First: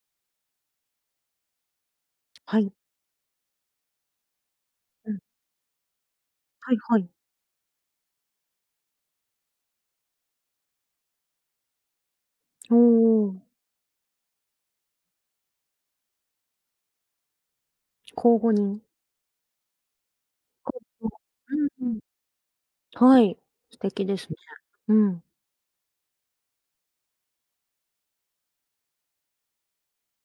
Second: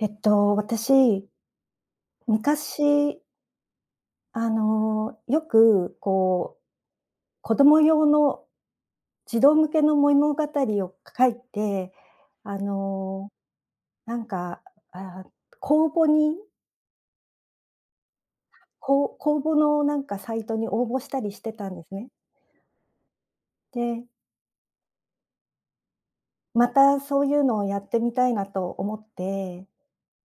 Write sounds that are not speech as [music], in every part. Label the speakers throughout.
Speaker 1: 私、
Speaker 2: はい。
Speaker 1: 昔、
Speaker 2: うん。
Speaker 1: よく、こう、
Speaker 2: はいはい。
Speaker 1: 子供用の児童向けの物語を書いて、あ
Speaker 2: お
Speaker 1: の、
Speaker 2: お、
Speaker 1: なんか、あ公募に
Speaker 2: 交互に。
Speaker 1: こう公募のなんかサイトに応募し
Speaker 2: お、
Speaker 1: たりして
Speaker 2: うん
Speaker 1: たんで
Speaker 2: う
Speaker 1: す
Speaker 2: ん。
Speaker 1: ね。
Speaker 2: はい。素敵
Speaker 1: で、
Speaker 2: ですね。うん。
Speaker 1: またそういうのをやってみたいなと思って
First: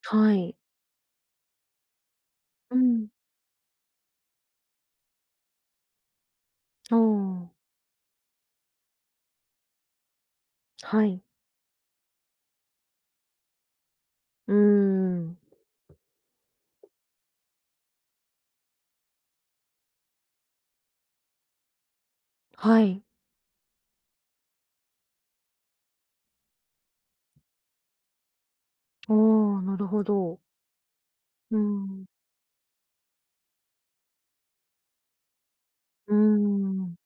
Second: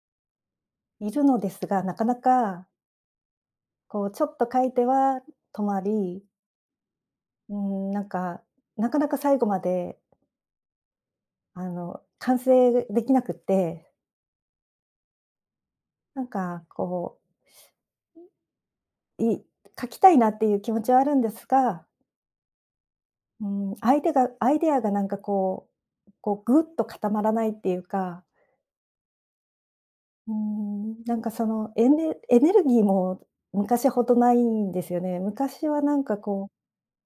Speaker 2: はい。
Speaker 1: いるのですが、なかなか、
Speaker 2: うん。
Speaker 1: こう、ちょっと書いては止まり、
Speaker 2: ああ、
Speaker 1: うん、なんか、なかなか最後まで
Speaker 2: はい。
Speaker 1: 完成できなくって、
Speaker 2: うーん。
Speaker 1: なんかこう、書きたいなっていう気持ちはあるんですが、
Speaker 2: はい。
Speaker 1: うー相手がアイデアがなんかこう、こうぐっと固まらないっていうか、
Speaker 2: ああ、なるほど。
Speaker 1: なんかそ
Speaker 2: う
Speaker 1: のエ
Speaker 2: ん。
Speaker 1: ネエネルギーも昔ほどないんですよね。昔はなん
Speaker 2: うー
Speaker 1: かこう、
Speaker 2: ん。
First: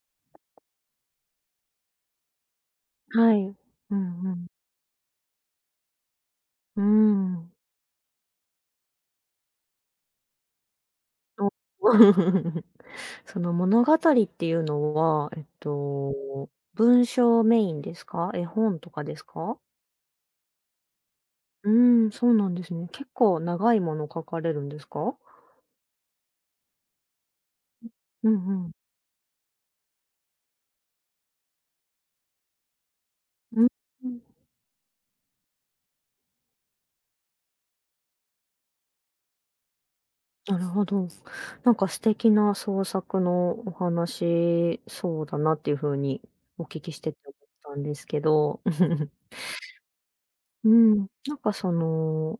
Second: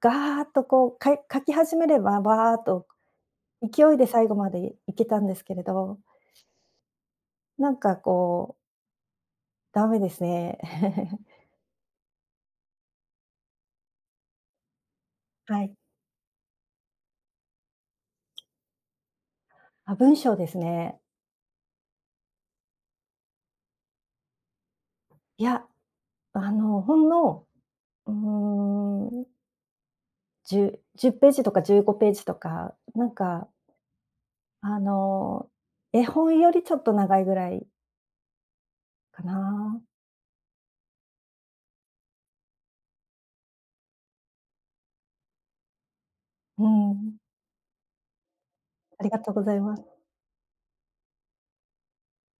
Speaker 1: ガーッとこう、書き始めればバーッと
Speaker 2: はい。うん
Speaker 1: 勢
Speaker 2: う
Speaker 1: いで最後
Speaker 2: ん。
Speaker 1: までいけたんですけれど、
Speaker 2: うーん。
Speaker 1: なんかこう、ダメですね。[laughs]
Speaker 2: お [laughs] その物語っていうのは、
Speaker 1: はい。
Speaker 2: 文章メインですか？絵本とかですか？
Speaker 1: あ、文章ですね。
Speaker 2: うーん、そうなんですね。結構長いもの書かれるんですか？
Speaker 1: いやほんの、
Speaker 2: うんうん。
Speaker 1: 10、じゅっページとか15ページとか、なんか、
Speaker 2: うんうん、
Speaker 1: あの、絵本よりちょっと長いぐらいかな。
Speaker 2: なるほど。なんか素敵な創作のお話そうだなっていう風にお
Speaker 1: う
Speaker 2: 聞きして
Speaker 1: ん。
Speaker 2: て思ったんですけど。
Speaker 1: あり
Speaker 2: [laughs]
Speaker 1: がとうございます。
Speaker 2: うん、なんかその、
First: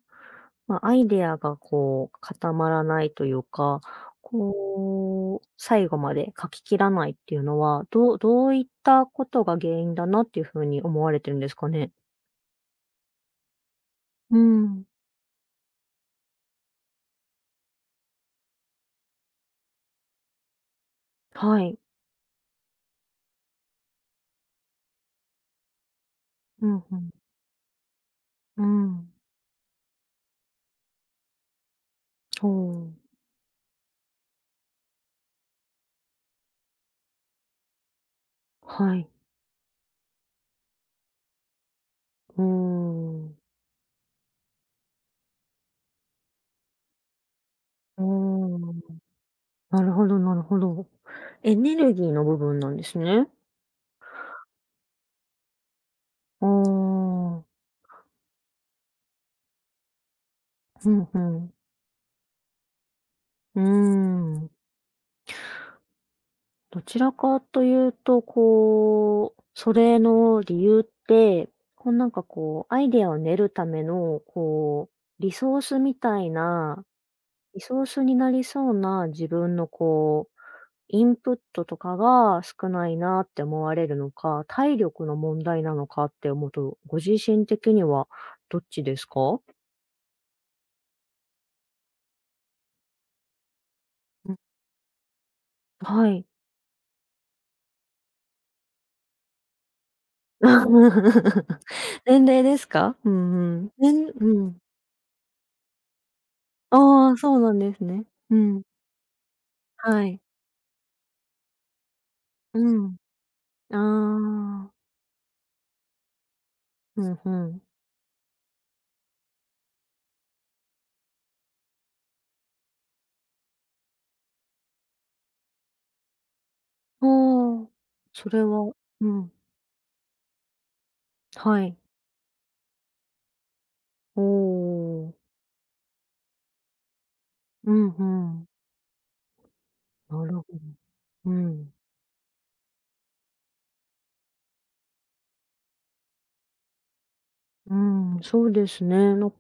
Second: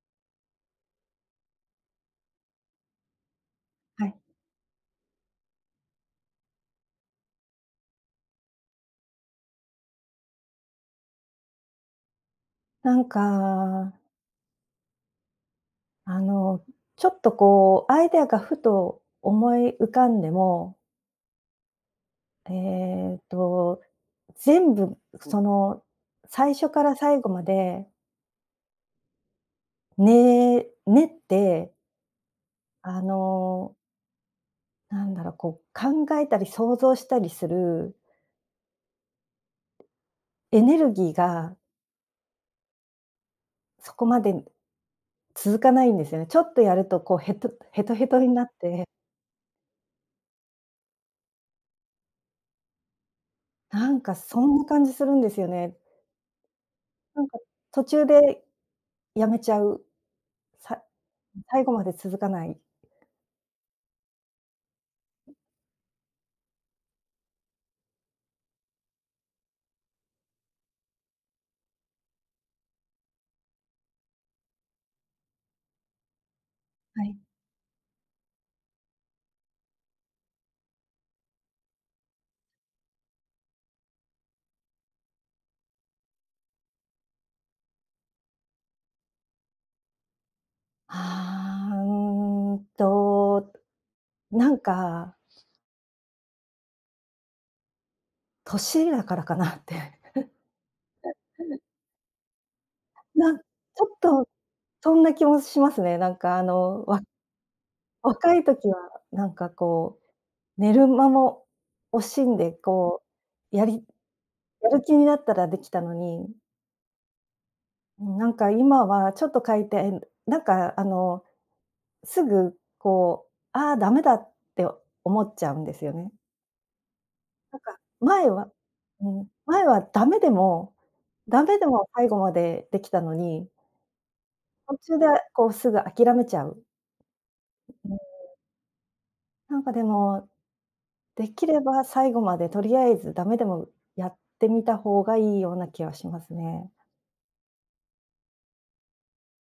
Speaker 2: ま、アイデアがこう固まらないというか、
Speaker 1: はい。
Speaker 2: こう、最後まで書き切らないっていうのは、どういったことが原因だなっていう風に思われてるんですかね？
Speaker 1: なんか、
Speaker 2: うん、
Speaker 1: あの、ちょっとこう、アイデアがふと思い浮かんでも、
Speaker 2: はい。
Speaker 1: ええと、全部その、最
Speaker 2: う
Speaker 1: 初か
Speaker 2: ん
Speaker 1: ら
Speaker 2: うん。
Speaker 1: 最後まで、
Speaker 2: うん。
Speaker 1: ね練って、
Speaker 2: ほ
Speaker 1: あ
Speaker 2: う、
Speaker 1: のなんだろう、こう、考えたり想像したりする
Speaker 2: はい。
Speaker 1: エネルギーが
Speaker 2: うーん。
Speaker 1: そこまで続かないんですよね。ちょっとやるとこうヘトヘト
Speaker 2: うー
Speaker 1: ヘトになっ
Speaker 2: ん。
Speaker 1: て、
Speaker 2: なるほどなるほど。エネルギーの部分なんですね。
Speaker 1: なんかそんな感じするんですよね。
Speaker 2: ああ、
Speaker 1: なんか途中でやめちゃう、さ
Speaker 2: うんうん。
Speaker 1: 最後まで続かない。
Speaker 2: うーん。どちらかというと、こう、それの理由って、こうなんかこう、アイデアを練るための、こう、リソースみたいな、
Speaker 1: はい。
Speaker 2: リソースになりそうな自分のこうインプットとかが少ないなって思われるのか、体力の問題なのかって思うと、ご自身的にはどっちですか？
Speaker 1: ああ、
Speaker 2: うん、
Speaker 1: なんか、
Speaker 2: はい。
Speaker 1: 年だからかなって。
Speaker 2: [laughs] 年齢ですか？
Speaker 1: [laughs]
Speaker 2: う
Speaker 1: ち
Speaker 2: んうん。
Speaker 1: ょっとそんな気もしますね。なんかあの、
Speaker 2: ああ、そうなんですね。
Speaker 1: 若
Speaker 2: う
Speaker 1: い
Speaker 2: ん。
Speaker 1: 時はなんかこ
Speaker 2: はい。
Speaker 1: う寝る間も惜しんで、
Speaker 2: う
Speaker 1: こう、
Speaker 2: ん。あ
Speaker 1: や
Speaker 2: あ。
Speaker 1: る気になったらできたのに、
Speaker 2: うん、うん。
Speaker 1: なんか今はちょっと書いて、なんかすぐこう、ああ、ダメだって思っちゃうんですよね。なん
Speaker 2: おあ。
Speaker 1: か
Speaker 2: そ
Speaker 1: 前
Speaker 2: れ
Speaker 1: は
Speaker 2: はう
Speaker 1: うん、
Speaker 2: ん。
Speaker 1: 前はダメでもダメで
Speaker 2: はい。
Speaker 1: も最後までできたのに、
Speaker 2: お
Speaker 1: 途中で
Speaker 2: お。
Speaker 1: こうすぐ諦めちゃう。
Speaker 2: う
Speaker 1: う
Speaker 2: ん、
Speaker 1: ん、
Speaker 2: うん。
Speaker 1: なんかで
Speaker 2: な
Speaker 1: も、
Speaker 2: るほど。
Speaker 1: で
Speaker 2: う
Speaker 1: きれ
Speaker 2: ん。
Speaker 1: ば最後までとりあえずダメでもやってみた方がいいような気はしますね。
Speaker 2: うん、そうですね。なんか、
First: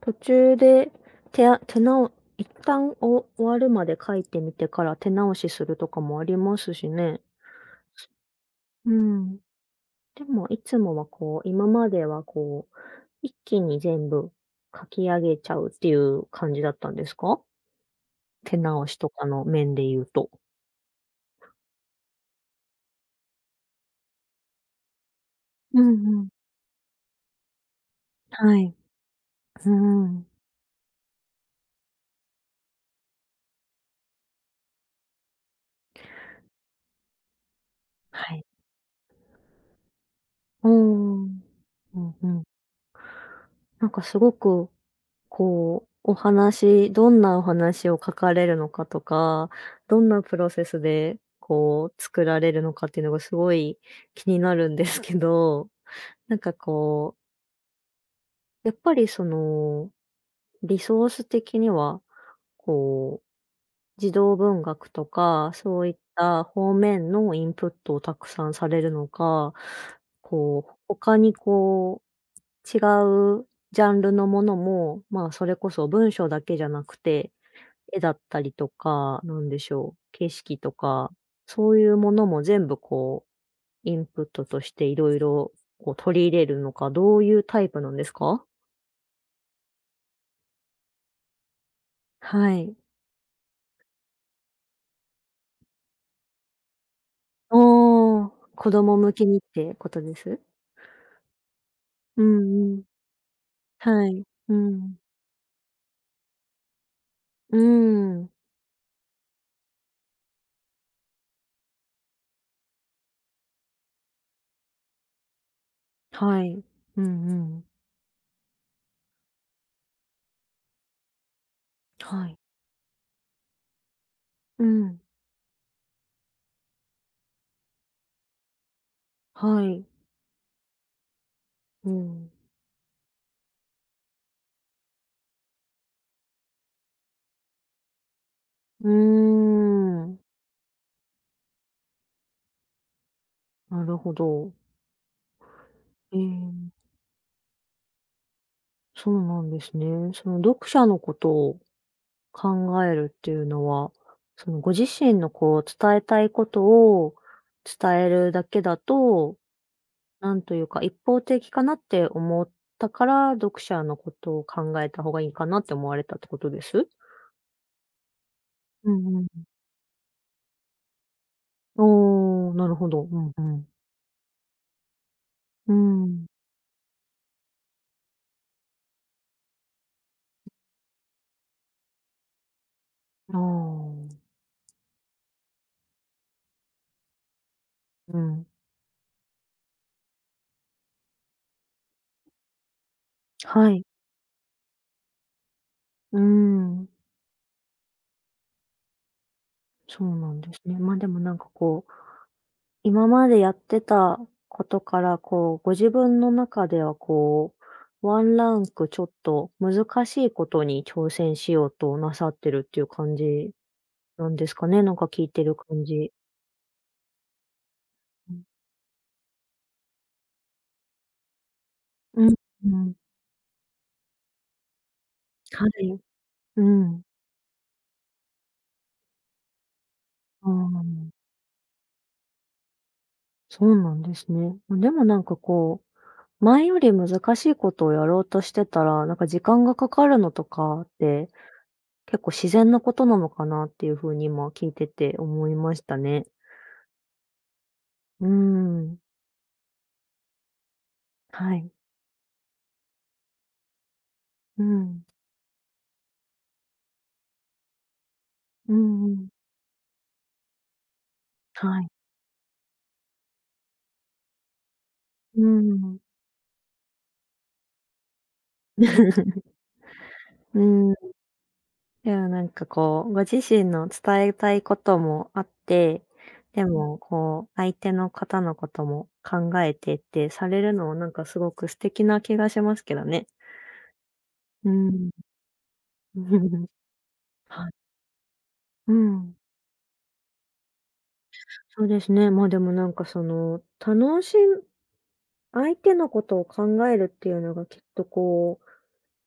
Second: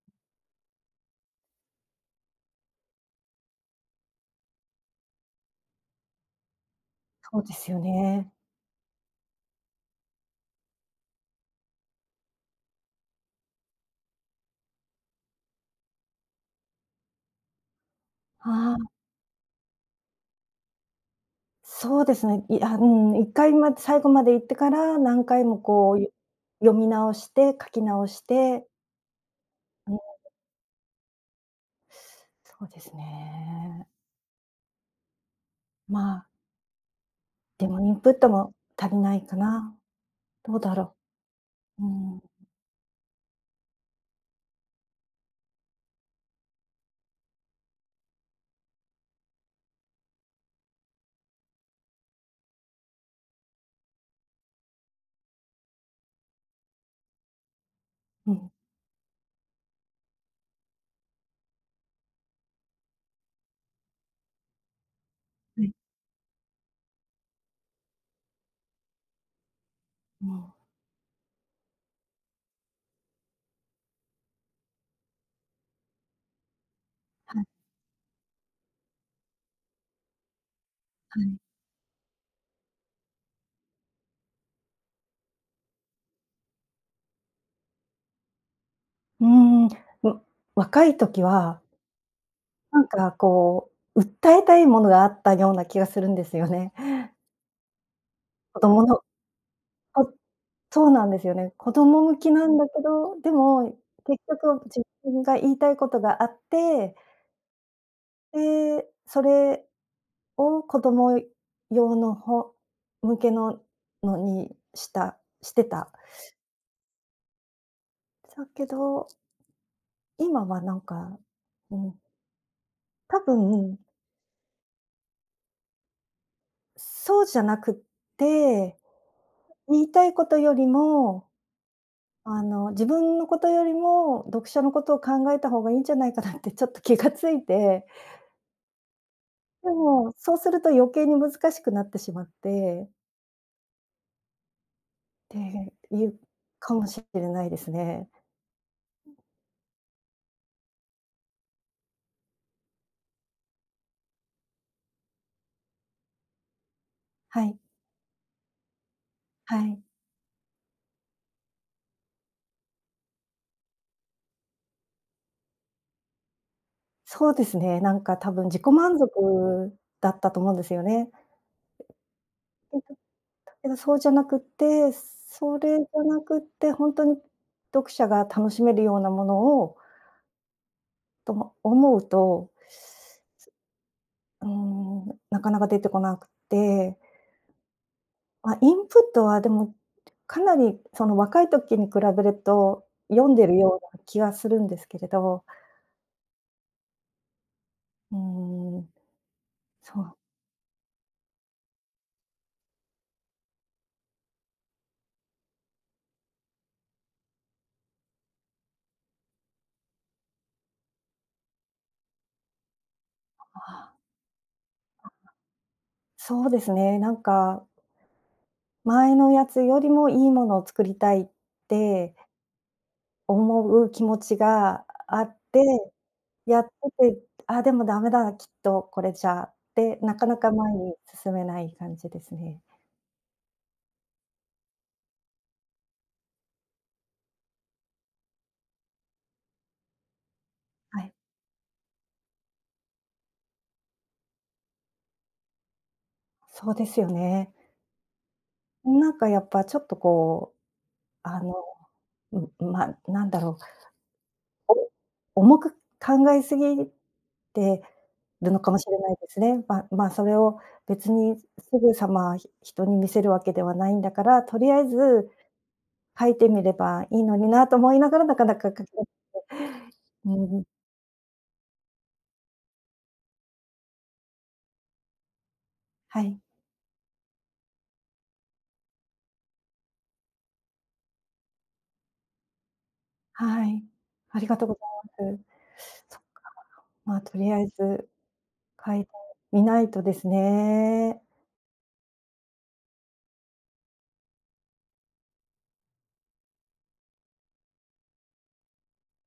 Speaker 2: 途中で、手あ手直一旦終わるまで書いてみてから手直しするとかもありますしね。
Speaker 1: そうですよね。
Speaker 2: うん。でも、いつもはこう、今まではこう、一気に全部書き上げちゃうっていう感じだったんですか？手
Speaker 1: ああ、
Speaker 2: 直しとかの面で言うと。
Speaker 1: そうですね。いや、うん、1回最後まで行ってから、何回も
Speaker 2: うん
Speaker 1: こう、
Speaker 2: うん。
Speaker 1: 読み直して、書き直し
Speaker 2: は
Speaker 1: て、
Speaker 2: い。う
Speaker 1: うん、
Speaker 2: ん
Speaker 1: そうですね。まあ、でもインプット
Speaker 2: はい。
Speaker 1: も足りないかな。どう
Speaker 2: う
Speaker 1: だろ
Speaker 2: ん。
Speaker 1: う。う
Speaker 2: うん
Speaker 1: ん、
Speaker 2: うん。なんかすごくこう、お話どんなお話を書かれるのかとか、どんなプロセスで、こう、作られるのかっていうのがすごい気になるんですけど、[laughs] なんかこう、
Speaker 1: うん、
Speaker 2: やっぱりその、リソース的には、こう、児童文学とか、
Speaker 1: はい、
Speaker 2: そういった方面のインプットをたくさんされるのか、
Speaker 1: うん、は
Speaker 2: こう、他にこう、違うジャンルのものも、まあ、それこそ文章だけじゃなくて、絵だったりとか、なんでしょう、景色とか、
Speaker 1: い。
Speaker 2: そういうものも全部こう、インプットとしていろいろこう取り入れるのか、どういうタイプなんですか？
Speaker 1: うーん、む若い時は、
Speaker 2: はい。
Speaker 1: なんかこう、訴えたいものがあったような気がするんですよね。
Speaker 2: おあ、
Speaker 1: 子
Speaker 2: 子
Speaker 1: 供
Speaker 2: 供
Speaker 1: の
Speaker 2: 向けにってこと
Speaker 1: こ
Speaker 2: です？
Speaker 1: そうなんですよね。子供向
Speaker 2: う
Speaker 1: きなんだ
Speaker 2: んう
Speaker 1: け
Speaker 2: ん。
Speaker 1: ど、でも
Speaker 2: は
Speaker 1: 結
Speaker 2: い。う
Speaker 1: 局自
Speaker 2: ん。
Speaker 1: 分が言いたいことがあって、
Speaker 2: うん。
Speaker 1: で、それを子供用のほ向けのにしてた。
Speaker 2: はい。うんうん。
Speaker 1: だけど、今はなんか、うん、
Speaker 2: はい。
Speaker 1: 多分
Speaker 2: うん。
Speaker 1: そうじゃなくって、
Speaker 2: は
Speaker 1: 言
Speaker 2: い。
Speaker 1: いたいことよりも、
Speaker 2: うん。
Speaker 1: 自分のことよりも、読者のことを考えた方がいいんじゃないかなってちょっと気がついて
Speaker 2: うー
Speaker 1: でも、
Speaker 2: ん。
Speaker 1: そうすると余計に難しくなってしまって、
Speaker 2: なるほど。
Speaker 1: ってい
Speaker 2: え
Speaker 1: うか
Speaker 2: え、
Speaker 1: もしれないですね。
Speaker 2: そうなんですね。その読者のことを考えるっていうのは、そのご自身のこう伝えたいことを
Speaker 1: はい、
Speaker 2: 伝えるだけだと、
Speaker 1: はい。
Speaker 2: なんというか一方的かなって思ったから、読者のことを考えた方がいいかなって思われたってことです？
Speaker 1: そうですね、なんか多分自己
Speaker 2: う
Speaker 1: 満
Speaker 2: んうん。
Speaker 1: 足だったと思うんですよね。
Speaker 2: おあ、なる
Speaker 1: えっ
Speaker 2: ほ
Speaker 1: と、
Speaker 2: ど。うんう
Speaker 1: だけ
Speaker 2: ん。
Speaker 1: どそうじゃなくって、そ
Speaker 2: う
Speaker 1: れじゃな
Speaker 2: ん。
Speaker 1: くって、ほんとに読者が楽しめるようなものをと思うと、
Speaker 2: ああ、
Speaker 1: うーん、なかなか出てこなくて
Speaker 2: うん。
Speaker 1: あ、インプットはでも、かなりその若い時に比べると、読んでる
Speaker 2: は
Speaker 1: よ
Speaker 2: い。
Speaker 1: うな気がするんですけれど、
Speaker 2: うん。
Speaker 1: うーん、そ
Speaker 2: そ
Speaker 1: う
Speaker 2: うなんですね。ま、でもなんかこう今までやってたことから、こう、ご自分の中では、こう、ワンランクちょっと難しいことに挑戦しようとなさってるっていう感じ
Speaker 1: か。
Speaker 2: なんですかね？なんか聞いてる感じ。
Speaker 1: そうですね、なんか
Speaker 2: うん。
Speaker 1: 前のやつよりもいいものを作りたいって
Speaker 2: うん、
Speaker 1: 思う気持ちがあって、
Speaker 2: はい。
Speaker 1: や
Speaker 2: う
Speaker 1: っ
Speaker 2: ん。
Speaker 1: てて、あ、でもダメだ、きっとこれじゃって、なかな
Speaker 2: あ
Speaker 1: か前
Speaker 2: あ、
Speaker 1: に進めない感じですね。
Speaker 2: そうなんですね。までもなんかこう、前より難しいことをやろうとしてたら、なんか時間がかかるのとかっ
Speaker 1: はい、
Speaker 2: て、結構自然なことなのかなっていう風に今聞いてて思いましたね。
Speaker 1: そうですよね。
Speaker 2: うーん、
Speaker 1: なんかやっぱちょっとこう、あの、
Speaker 2: はい。
Speaker 1: うん、ま、なんだろう
Speaker 2: う
Speaker 1: お
Speaker 2: ん。
Speaker 1: 重く考えすぎてるのか
Speaker 2: う
Speaker 1: もしれ
Speaker 2: んう
Speaker 1: ないで
Speaker 2: ん。
Speaker 1: すね。あ、それを別にす
Speaker 2: はい。
Speaker 1: ぐさま人に見せるわけではないんだから、とりあえず
Speaker 2: うーん。
Speaker 1: 書いてみればいいのになと思いながら、なかなか書けなくて。
Speaker 2: [laughs]
Speaker 1: う
Speaker 2: う
Speaker 1: ん、
Speaker 2: ーん。でもなんかこう、ご自身の伝えたいこともあって、
Speaker 1: はい。
Speaker 2: でもこう、相手の方のことも考えてってされるのはなんかすごく素敵な気がしますけどね。
Speaker 1: はい。ありがとう
Speaker 2: うー
Speaker 1: ござい
Speaker 2: ん。
Speaker 1: ます。そっか、
Speaker 2: [laughs]
Speaker 1: まあ、とりあえ
Speaker 2: はい。
Speaker 1: ず
Speaker 2: う
Speaker 1: 書いて
Speaker 2: ん。
Speaker 1: みないとですね。
Speaker 2: そうですね。ま、でもなんかその、楽しむ相手のことを考えるっていうのがきっとこう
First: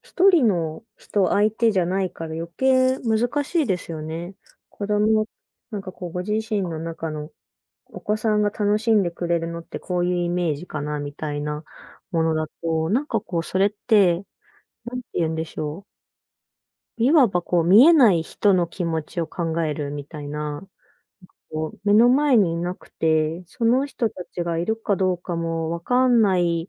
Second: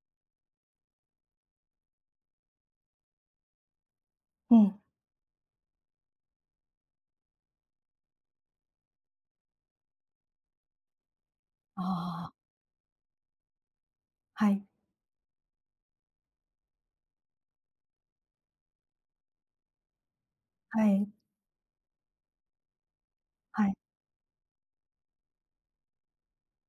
Speaker 2: 一人の人相手じゃないから余計難しいですよね。
Speaker 1: うん。
Speaker 2: 子供なんかこうご自身の中のお子さんが楽しんでくれるのってこういうイメージかなみたいなも
Speaker 1: ああ、
Speaker 2: のだと、なんかこうそれって、
Speaker 1: はい、
Speaker 2: 何て言うんでしょう、いわばこう見えない人の気持ちを考えるみたいな、
Speaker 1: はい、
Speaker 2: こう目の前にいなくて、そ
Speaker 1: はい。
Speaker 2: の人たちがいるかどうかもわかんない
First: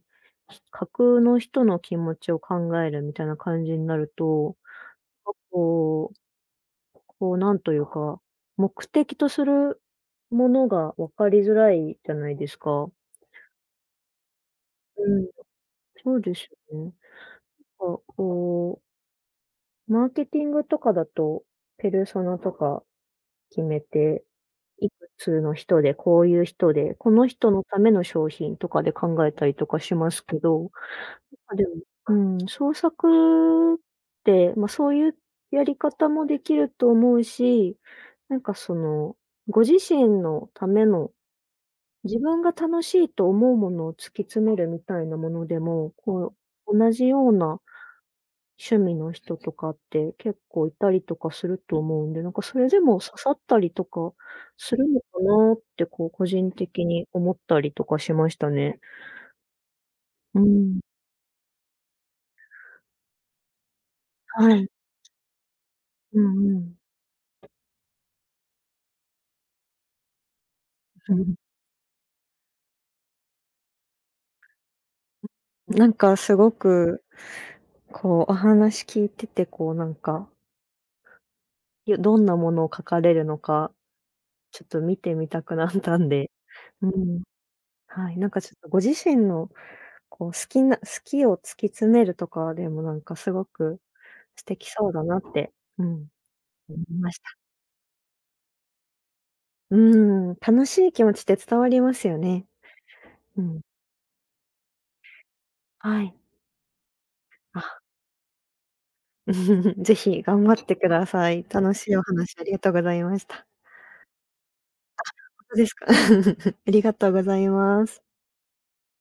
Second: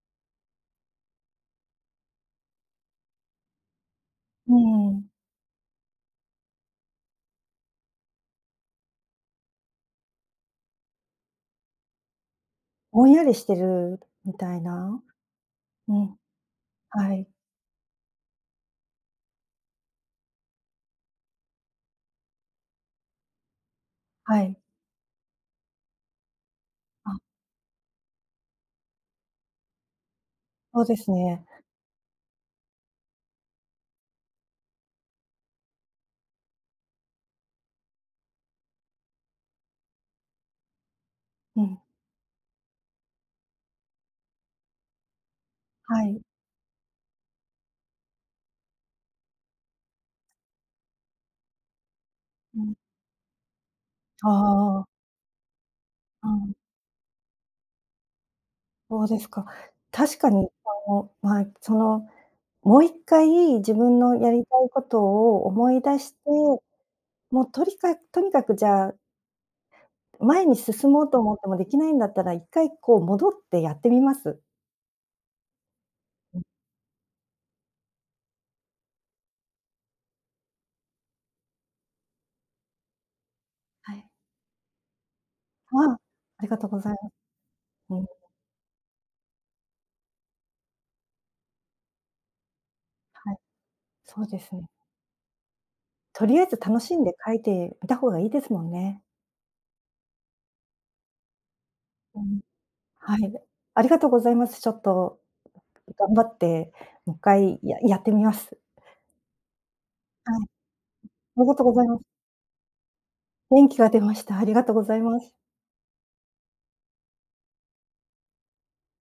Speaker 2: 架空の人の気持ちを考えるみたいな感じになる
Speaker 1: う
Speaker 2: と
Speaker 1: ん。
Speaker 2: かこう、こうなんというか、目的とするものが分かりづらいじゃないですか。
Speaker 1: ぼんやりしてるみたいな。
Speaker 2: うん、
Speaker 1: う
Speaker 2: そ
Speaker 1: ん。
Speaker 2: うですよね。
Speaker 1: はい、
Speaker 2: こう、こうマーケティングとかだと、ペルソナとか決めて、
Speaker 1: はい。
Speaker 2: いくつの人で、こういう人で、こ
Speaker 1: あ、
Speaker 2: の人のための商品とかで考えたりとかしますけど
Speaker 1: そうですね。
Speaker 2: あでも、うん、創作って、まあ、そういうやり方もできると思うし、なんかその、ご自身のための、
Speaker 1: うん、
Speaker 2: 自分が楽しいと思うものを突き詰めるみたいなものでも、
Speaker 1: はい。
Speaker 2: こう、同じような趣味の人とかって結構いたりとかすると思うんで、なんかそ
Speaker 1: う
Speaker 2: れ
Speaker 1: ん、
Speaker 2: でも刺さったりとか
Speaker 1: あ
Speaker 2: す
Speaker 1: あ、
Speaker 2: るのかなって、こう、個
Speaker 1: う
Speaker 2: 人
Speaker 1: ん、
Speaker 2: 的に思ったりとかしましたね。
Speaker 1: そうですか。確か
Speaker 2: う
Speaker 1: に、
Speaker 2: ん、
Speaker 1: まあ、その、もう一回自分のやり
Speaker 2: は
Speaker 1: た
Speaker 2: い。
Speaker 1: いことを思い出して、
Speaker 2: うんうん。
Speaker 1: もうとにかくじゃあ、前に進もうと思ってもできないんだったら、一回こう戻ってやってみます。
Speaker 2: なんか
Speaker 1: う
Speaker 2: す
Speaker 1: ん、
Speaker 2: ごく、こう、お話聞いてて、こう、なんか、どんなものを書かれるのか、
Speaker 1: はい。
Speaker 2: ちょっと見てみたくなっ
Speaker 1: ああ、
Speaker 2: たんで、
Speaker 1: ありがとうご
Speaker 2: う
Speaker 1: ざいます。
Speaker 2: ん。
Speaker 1: うん、
Speaker 2: はい、なんかちょっとご自身の、こう、好きな好きを突き詰めるとかでもなんかす
Speaker 1: はい、
Speaker 2: ごく
Speaker 1: そうで
Speaker 2: 素
Speaker 1: すね。
Speaker 2: 敵そうだなって、うん、
Speaker 1: とりあえず
Speaker 2: 思
Speaker 1: 楽
Speaker 2: い
Speaker 1: しん
Speaker 2: ま
Speaker 1: で
Speaker 2: した。
Speaker 1: 書いてみた方がいいですもんね。
Speaker 2: うん、楽しい気持ちって伝わりますよ
Speaker 1: うん、
Speaker 2: ね。
Speaker 1: はい。
Speaker 2: うん。
Speaker 1: ありがとうございます。ちょっと
Speaker 2: は
Speaker 1: 頑
Speaker 2: い。
Speaker 1: 張って、もっかい
Speaker 2: あ、
Speaker 1: やってみます。
Speaker 2: [laughs] ぜひ
Speaker 1: は
Speaker 2: 頑
Speaker 1: い、
Speaker 2: 張ってくださ
Speaker 1: あ
Speaker 2: い。
Speaker 1: りがとうご
Speaker 2: 楽
Speaker 1: ざい
Speaker 2: しい
Speaker 1: ま
Speaker 2: お
Speaker 1: す。
Speaker 2: 話ありがとうございました。
Speaker 1: 元気が出ました。ありがとうございます。
Speaker 2: ほですか？[laughs] ありがとうございます。